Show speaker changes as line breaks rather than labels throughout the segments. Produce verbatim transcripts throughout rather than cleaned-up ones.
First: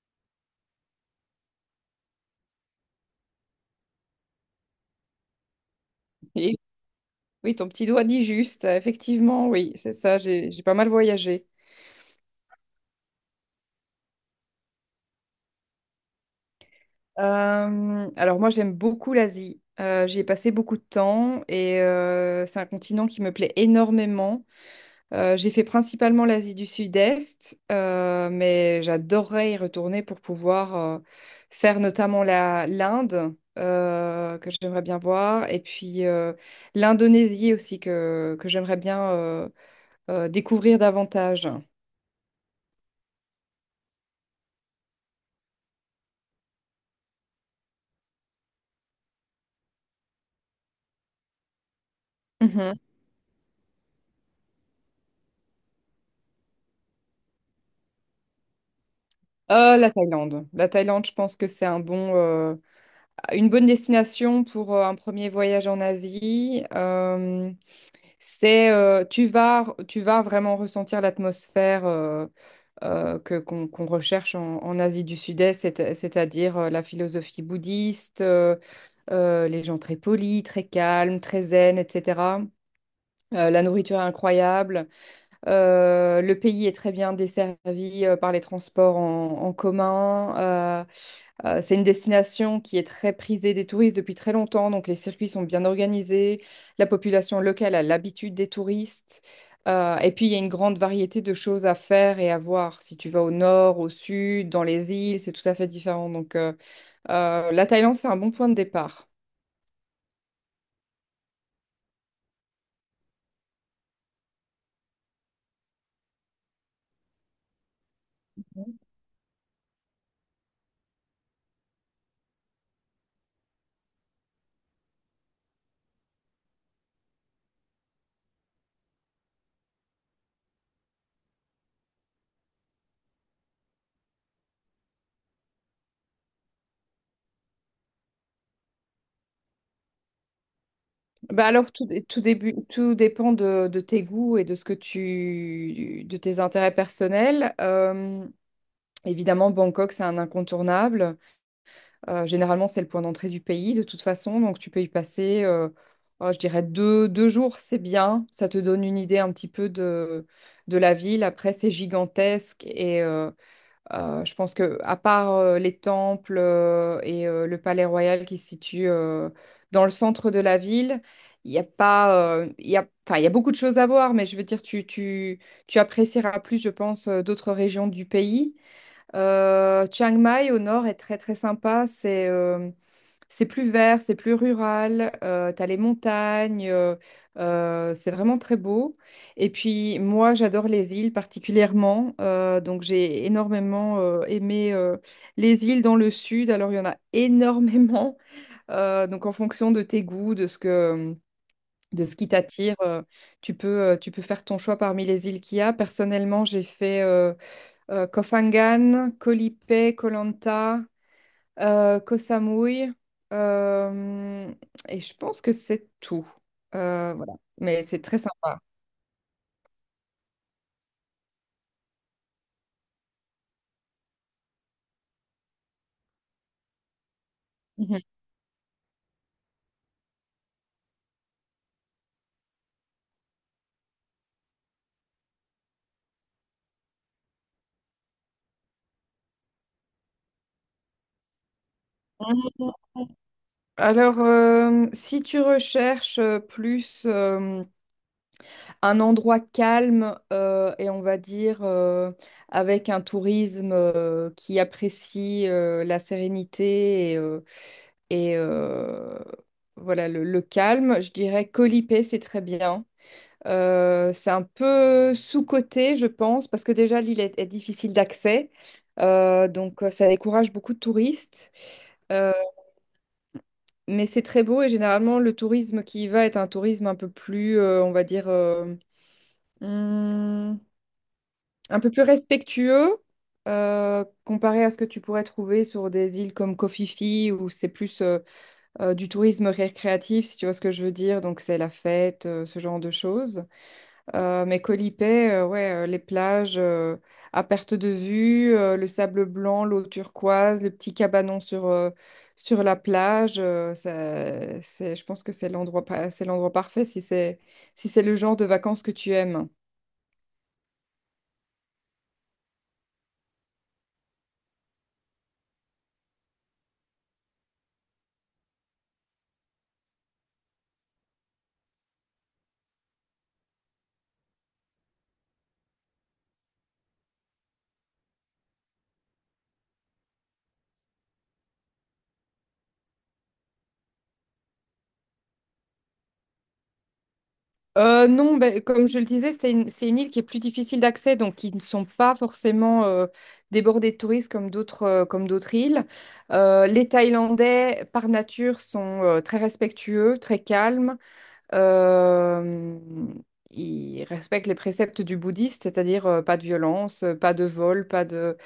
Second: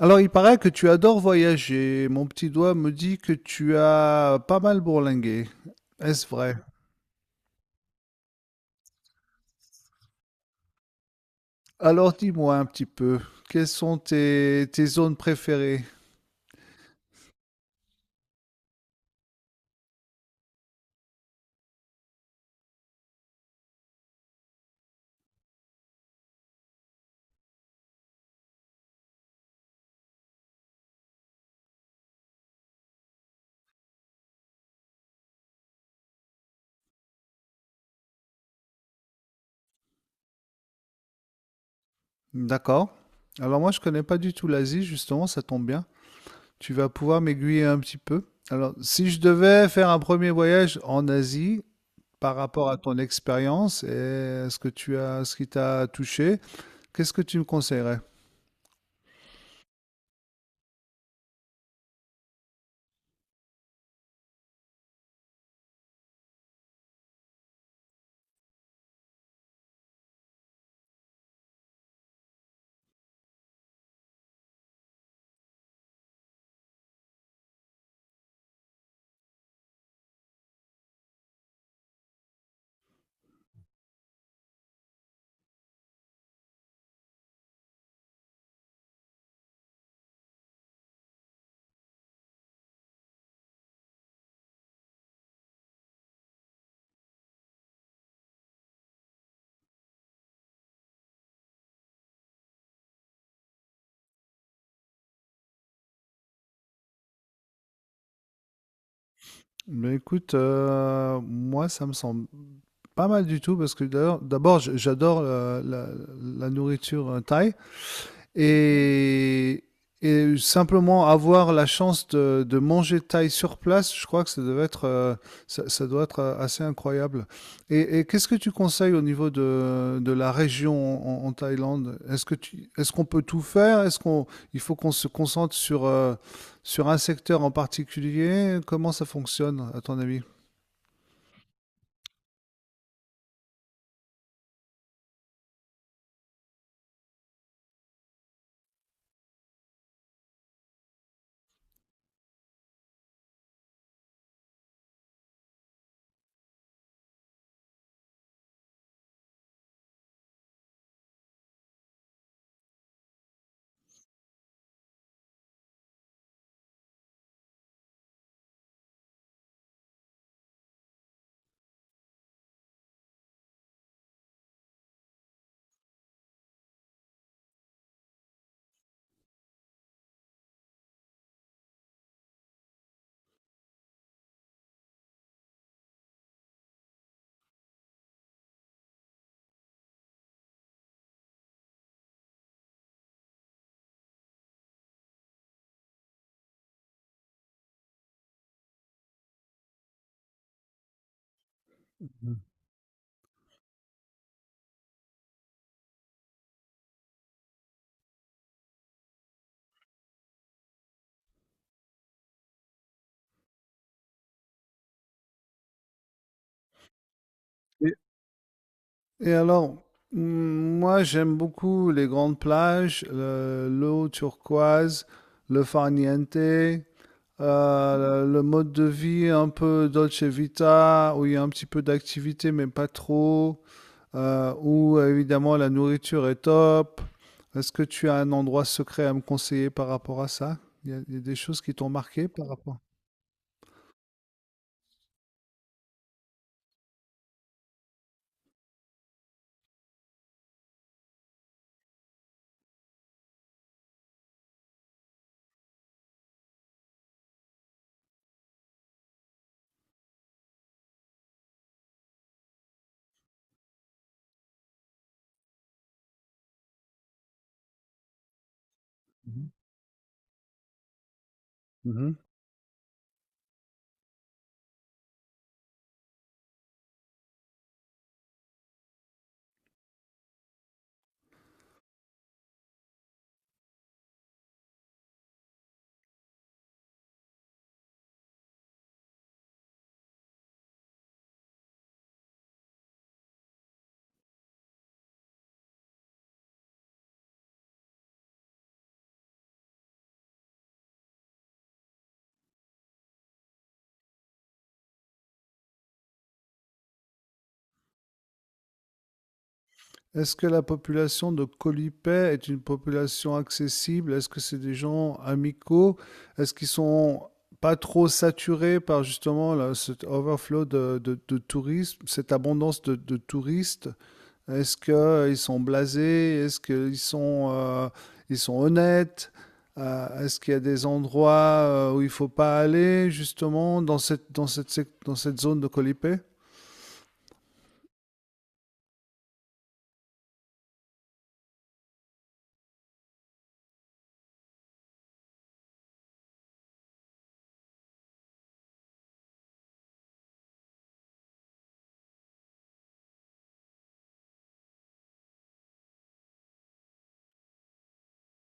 Alors, il paraît que tu adores voyager. Mon petit doigt me dit que tu as pas mal bourlingué. Est-ce vrai?
Et oui, ton petit doigt dit juste, euh, effectivement, oui, c'est ça, j'ai j'ai pas mal voyagé.
Alors, dis-moi un petit peu, quelles sont tes, tes zones préférées?
Euh, alors moi, j'aime beaucoup l'Asie. Euh, j'y ai passé beaucoup de temps et euh, c'est un continent qui me plaît énormément. Euh, j'ai fait principalement l'Asie du Sud-Est, euh, mais j'adorerais y retourner pour pouvoir euh, faire notamment la, l'Inde, euh, que j'aimerais bien voir, et puis euh, l'Indonésie aussi, que, que j'aimerais bien euh, euh, découvrir davantage.
D'accord. Alors, moi, je connais pas du tout l'Asie, justement, ça tombe bien. Tu vas pouvoir m'aiguiller un petit peu. Alors, si je devais faire un premier voyage en Asie, par rapport
Mhm.
à ton expérience et ce que tu as, ce qui t'a touché, qu'est-ce que tu me conseillerais?
Euh, la Thaïlande. La Thaïlande, je pense que c'est un bon, euh, une bonne destination pour euh, un premier voyage en Asie. Euh, c'est, euh, tu vas, tu vas vraiment ressentir l'atmosphère euh, euh, que qu'on qu'on recherche en, en Asie du Sud-Est, c'est- c'est-à-dire euh, la philosophie bouddhiste, euh, euh, les gens très polis, très calmes, très zen, et cetera. Euh, la nourriture est incroyable. Euh, le pays est très bien desservi euh, par les transports en, en commun. Euh, euh, c'est une destination qui est très prisée des touristes depuis très longtemps, donc les circuits sont bien organisés. La population locale a l'habitude des touristes. Euh, et puis, il y a une grande variété de choses à faire et à voir. Si tu vas au nord, au sud, dans les îles, c'est tout à fait différent. Donc, euh, euh, la Thaïlande, c'est un bon point de départ.
Ben écoute, euh, moi, ça me semble pas mal du tout, parce que d'ailleurs- d'abord, j- j'adore euh, la, la nourriture euh, thaï. Et, et simplement avoir la chance de, de manger thaï sur place, je crois que ça devait être, euh, ça, ça doit être euh, assez incroyable. Et, et qu'est-ce que tu conseilles au niveau de, de la région en, en Thaïlande? Est-ce que tu, est-ce qu'on peut tout faire? Est-ce qu'on, il faut qu'on se concentre sur, euh, sur un secteur en particulier? Comment ça fonctionne, à ton avis?
Bah alors, tout, dé- tout, début, tout dépend de, de tes goûts et de ce que tu, de tes intérêts personnels. Euh, évidemment, Bangkok, c'est un incontournable. Euh, généralement, c'est le point d'entrée du pays, de toute façon. Donc, tu peux y passer, euh, oh, je dirais, deux, deux jours, c'est bien. Ça te donne une idée un petit peu de, de la ville. Après, c'est gigantesque et euh, euh, je pense que, à part euh, les temples euh, et euh, le palais royal qui se situe euh, dans le centre de la ville, il y a pas, euh, il y a, enfin, il y a beaucoup de choses à voir, mais je veux dire, tu, tu, tu apprécieras plus, je pense, euh, d'autres régions du pays. Euh, Chiang Mai au nord est très très sympa. C'est euh, c'est plus vert, c'est plus rural, euh, t'as les montagnes, euh, euh, c'est vraiment très beau. Et puis moi, j'adore les îles particulièrement, euh, donc j'ai énormément euh, aimé euh, les îles dans le sud. Alors il y en a énormément. Euh, donc en fonction de tes goûts, de ce que, de ce qui
Mhm.
t'attire, euh, tu peux, euh, tu peux faire ton choix parmi les îles qu'il y a. Personnellement, j'ai fait euh, euh, Koh Phangan, Koh Lipe, Koh Lanta euh, Koh Samui, euh, et je pense que c'est tout. Euh, voilà. Mais
Et-
c'est très sympa.
Et alors, mm, moi j'aime beaucoup les grandes plages, le- l'eau turquoise, le farniente, euh,
Mhm.
le le mode de vie un peu dolce vita, où il y a un petit peu d'activité mais pas trop, euh, où évidemment la nourriture est top. Est-ce que tu as un endroit secret à me conseiller par rapport à ça? Il y a, il y a des choses qui t'ont marqué par rapport.
Alors, euh, si tu recherches euh, plus euh, un endroit calme euh, et on va dire euh, avec un tourisme euh, qui apprécie euh, la sérénité et, euh, et, euh, voilà le, le calme, je dirais Koh Lipet, c'est très bien. Euh, c'est un peu sous-coté, je pense, parce que déjà l'île est, est difficile d'accès. Euh, donc euh, ça décourage beaucoup de touristes.
Mhm.
Euh, mais c'est très beau et généralement le tourisme qui y va est un tourisme un peu plus, euh, on va dire, euh, hum, un peu plus respectueux euh, comparé à ce que tu pourrais trouver sur des îles comme Koh Phi où c'est plus euh, euh, du tourisme récréatif, si tu vois ce que je veux dire. Donc c'est la fête, euh, ce genre de choses. Euh, mais Colipay, euh, ouais, euh, les plages euh, à perte de vue, euh, le sable blanc, l'eau turquoise, le petit cabanon sur, euh, sur la plage, euh, ça, c'est, je pense que c'est l'endroit, pa- c'est l'endroit parfait si c'est, si c'est le genre de vacances que tu aimes.
Est-ce que la population de Colipay est une population accessible? Est-ce que c'est des gens amicaux? Est-ce qu'ils sont pas trop saturés par justement là, cet overflow de, de, de tourisme, cette abondance de, de touristes? Est-ce qu'ils sont blasés? Est-ce qu'ils sont, euh, ils sont honnêtes? Euh, est-ce qu'il y a des endroits euh, où il ne faut pas aller justement dans cette, dans cette, dans cette zone de Colipay?
Euh, non, ben, comme je le disais, c'est une, c'est une île qui est plus difficile d'accès, donc qui ne sont pas forcément euh, débordées de touristes comme d'autres euh, comme d'autres îles. Euh, les Thaïlandais, par nature, sont euh, très respectueux, très calmes. Euh, il respecte les préceptes du bouddhiste, c'est-à-dire euh, pas de violence, euh, pas de vol, pas de,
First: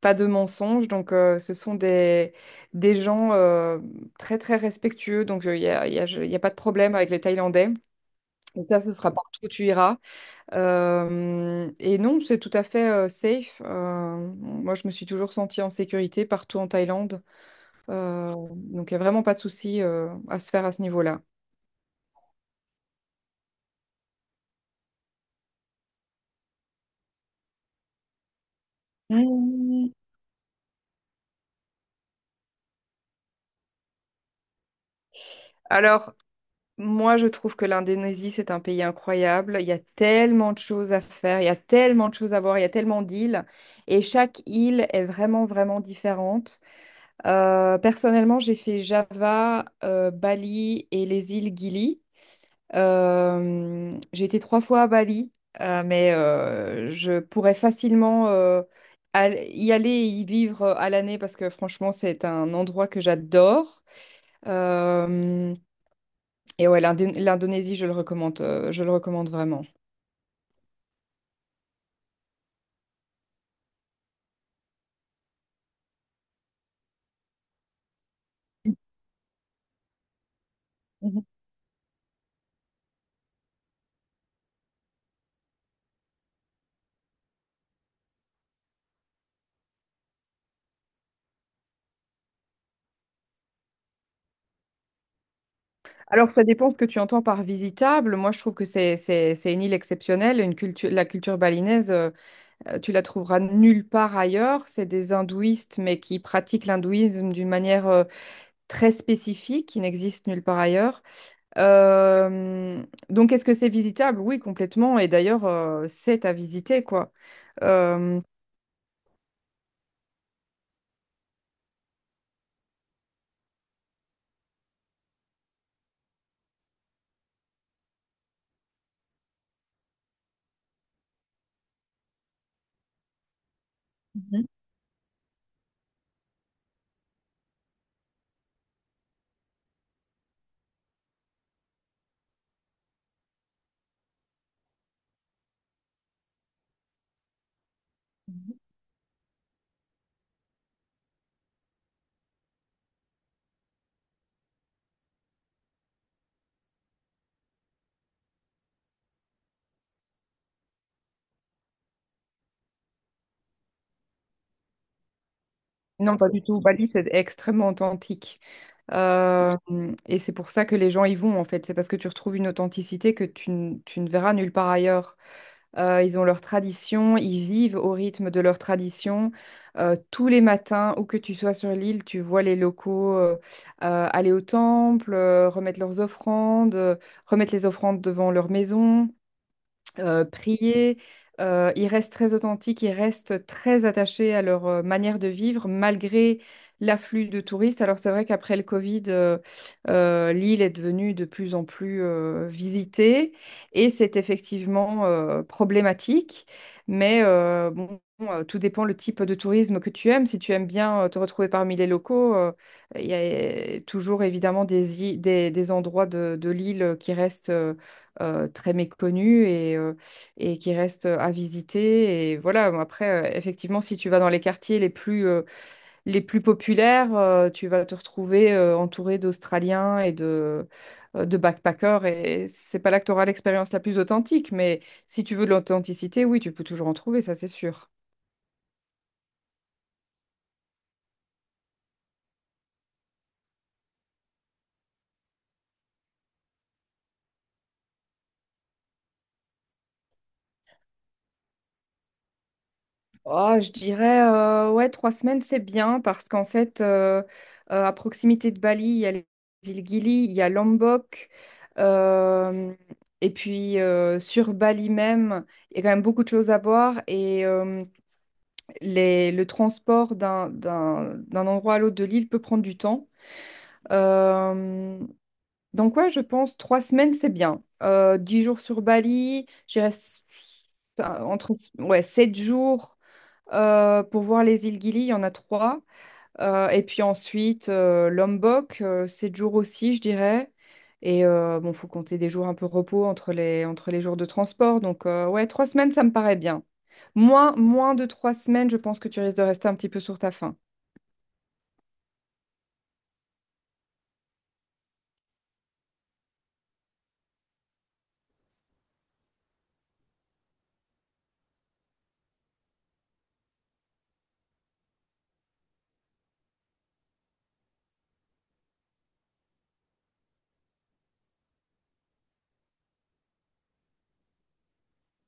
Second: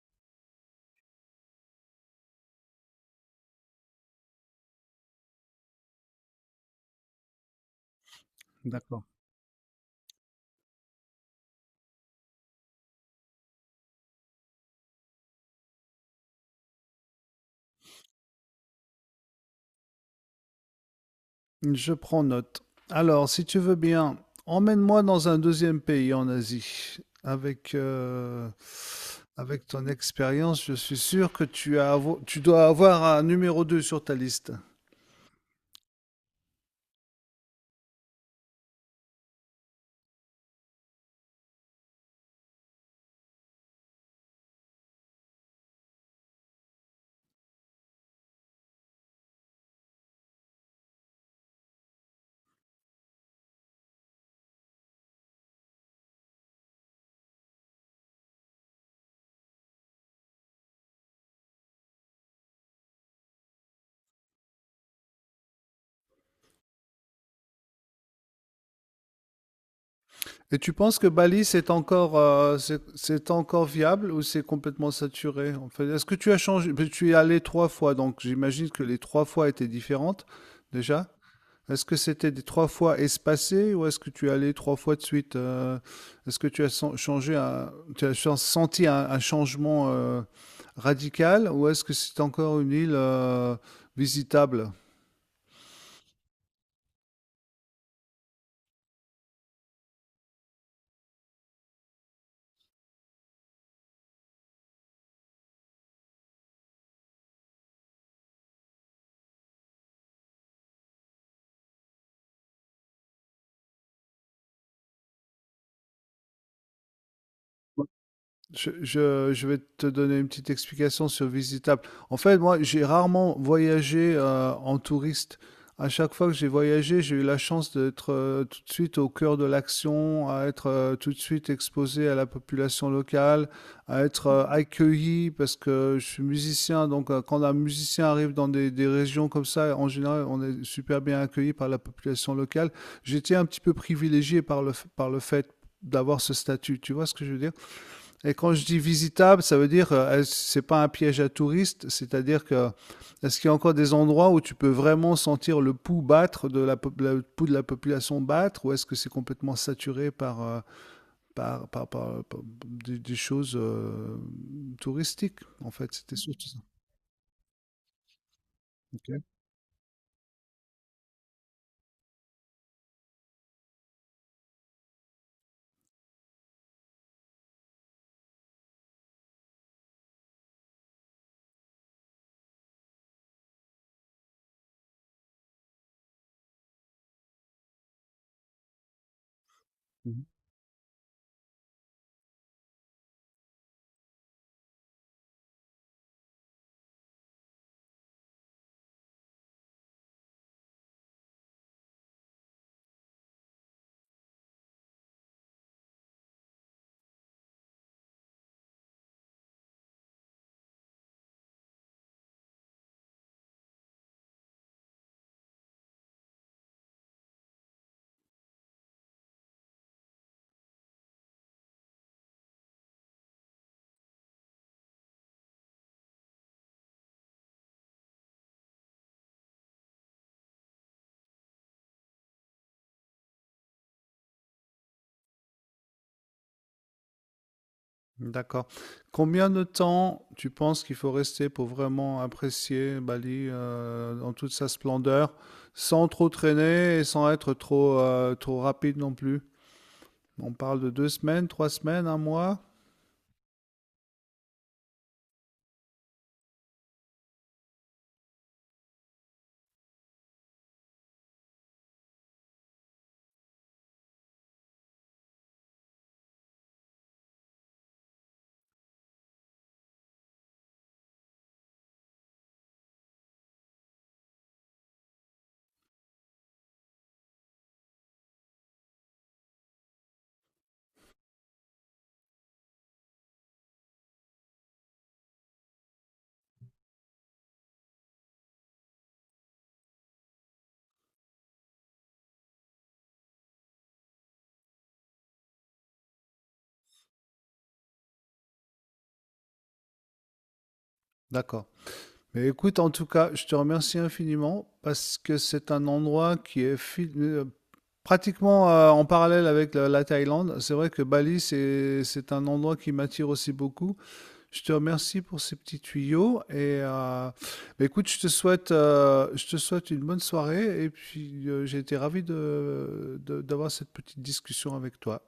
pas de mensonge. Donc, euh, ce sont des, des gens euh, très, très respectueux. Donc, il n'y a, y a- y a pas de problème avec les Thaïlandais. Donc ça, ce
D'accord.
sera partout où tu iras. Euh, et non, c'est tout à fait euh, safe. Euh, moi, je me suis toujours sentie en sécurité partout en Thaïlande. Euh, donc, il n'y a vraiment pas de souci euh, à se faire à ce niveau-là.
Je prends note. Alors, si tu veux bien, emmène-moi dans un deuxième pays en Asie. Avec, euh, avec ton
Mmh.
expérience, je suis sûr que tu as avo- tu dois avoir un numéro deux sur ta liste.
Alors, moi, je trouve que l'Indonésie, c'est un pays incroyable. Il y a tellement de choses à faire, il y a tellement de choses à voir, il y a tellement d'îles. Et chaque île est vraiment, vraiment différente. Euh, personnellement, j'ai fait Java, euh, Bali et les îles Gili. Euh, j'ai été trois fois à Bali, euh, mais euh, je pourrais facilement euh, al- y aller et y vivre euh, à l'année parce que franchement, c'est un endroit que j'adore. Euh, et ouais, l'Indé- l'Indonésie, je le recommande, euh, je le recommande vraiment.
Et tu penses que Bali, c'est encore, euh, c'est c'est encore viable ou c'est complètement saturé? En fait, est-ce que tu as changé? Parce que tu y es allé trois fois, donc j'imagine que les trois fois étaient différentes déjà.
Mhm.
Est-ce que c'était des trois fois espacé ou est-ce que tu allais trois fois de suite euh, est-ce que tu as sen- changé un- tu as ch- senti un, un changement euh, radical ou est-ce que c'est encore une île euh, visitable?
Alors, ça dépend ce que tu entends par visitable. Moi, je trouve que c'est c'est- c'est une île exceptionnelle. Une culture, la culture balinaise, euh, euh, tu la trouveras nulle part ailleurs. C'est des hindouistes, mais qui pratiquent l'hindouisme d'une manière euh, très spécifique, qui n'existe nulle part ailleurs. Euh, donc, est-ce que c'est visitable? Oui, complètement. Et d'ailleurs, euh, c'est à visiter, quoi. Euh,
Je, je- je vais te donner une petite explication sur visitable. En fait, moi, j'ai rarement voyagé euh, en touriste. À chaque fois que j'ai voyagé, j'ai eu la chance d'être euh, tout de suite au cœur de l'action, à être euh, tout de suite exposé à la population locale, à être euh,
Mhm.
accueilli parce que je suis musicien. Donc, euh, quand un musicien arrive dans des, des régions comme ça, en général, on est super bien accueilli par la population locale. J'étais un petit peu privilégié par le, f- par le fait d'avoir ce statut. Tu vois ce que je veux dire? Et quand je dis visitable, ça veut dire euh, c'est pas un piège à touristes, c'est-à-dire que est-ce qu'il y a encore des endroits où tu peux vraiment sentir le pouls battre de la, pop- la- le pouls de la population battre, ou est-ce que c'est complètement saturé par euh, par, par- par- par- des, des choses euh, touristiques en fait, c'était
Non, pas du
surtout ça.
tout. Bali, c'est extrêmement authentique.
Ok.
Euh, et c'est pour ça que les gens y vont, en fait. C'est parce que tu retrouves une authenticité que tu, ne tu ne verras nulle part ailleurs. Euh, ils ont leur tradition, ils vivent au rythme de leur tradition. Euh, tous les matins, où que tu sois sur l'île, tu vois les locaux euh, euh, aller au temple, euh, remettre leurs offrandes, euh, remettre les offrandes devant leur maison, euh, prier. Euh, ils restent très authentiques, ils restent très attachés à leur euh, manière de vivre malgré l'afflux de touristes. Alors c'est vrai qu'après le Covid, euh, euh, l'île est devenue de plus en plus euh, visitée et c'est effectivement euh, problématique. Mais euh, bon, euh, tout dépend le type de tourisme que tu aimes. Si tu aimes bien euh, te retrouver parmi les locaux, euh, il y a euh, toujours évidemment des, i- des, des endroits de, de l'île qui restent euh, euh, très méconnue et, euh, et qui reste à visiter. Et voilà, bon, après, euh, effectivement, si tu vas dans les quartiers les plus, euh, les plus populaires, euh, tu vas te retrouver euh, entouré d'Australiens et de, euh, de backpackers. Et c'est pas là que tu auras l'expérience la plus authentique, mais si tu veux de l'authenticité, oui, tu peux toujours en trouver, ça c'est sûr.
D'accord. Combien de temps tu penses qu'il faut rester pour vraiment apprécier Bali euh, dans toute sa splendeur, sans trop traîner et sans être trop, euh, trop rapide non plus? On parle de deux semaines, trois semaines, un mois?
Oh, je dirais, euh, ouais, trois semaines, c'est bien parce qu'en fait, euh, euh, à proximité de Bali, il y a les îles Gili, il y a Lombok. euh, et puis, euh, sur Bali même, il y a quand même beaucoup de choses à voir. Et euh, les- le transport d'un, d'un, d'un endroit à l'autre de l'île peut prendre du temps. Euh, donc, ouais, je pense trois semaines, c'est bien. Euh, dix jours sur Bali, je dirais s- entre ouais, sept jours. Euh, pour voir les îles Gili, il y en a trois. Euh, et puis ensuite, euh, Lombok, euh, sept jours aussi, je dirais. Et euh, bon, faut compter des jours un peu repos entre les, entre les jours de transport. Donc, euh, ouais, trois semaines, ça me paraît bien. Moins, moins de trois semaines, je pense que tu risques de rester un petit peu sur ta faim.
D'accord. Mais écoute, en tout cas, je te remercie infiniment parce que c'est un endroit qui est fi- euh, pratiquement euh, en parallèle avec la, la Thaïlande. C'est vrai que Bali, c'est, c'est un endroit qui m'attire aussi beaucoup. Je te remercie pour ces petits tuyaux et euh, bah, écoute, je te souhaite, euh, je te souhaite une bonne soirée et puis euh, j'ai été ravi de, de- d'avoir cette petite discussion avec toi.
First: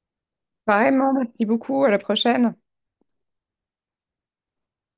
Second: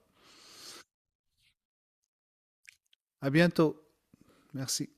Vraiment, merci beaucoup. À la prochaine.
À bientôt. Merci.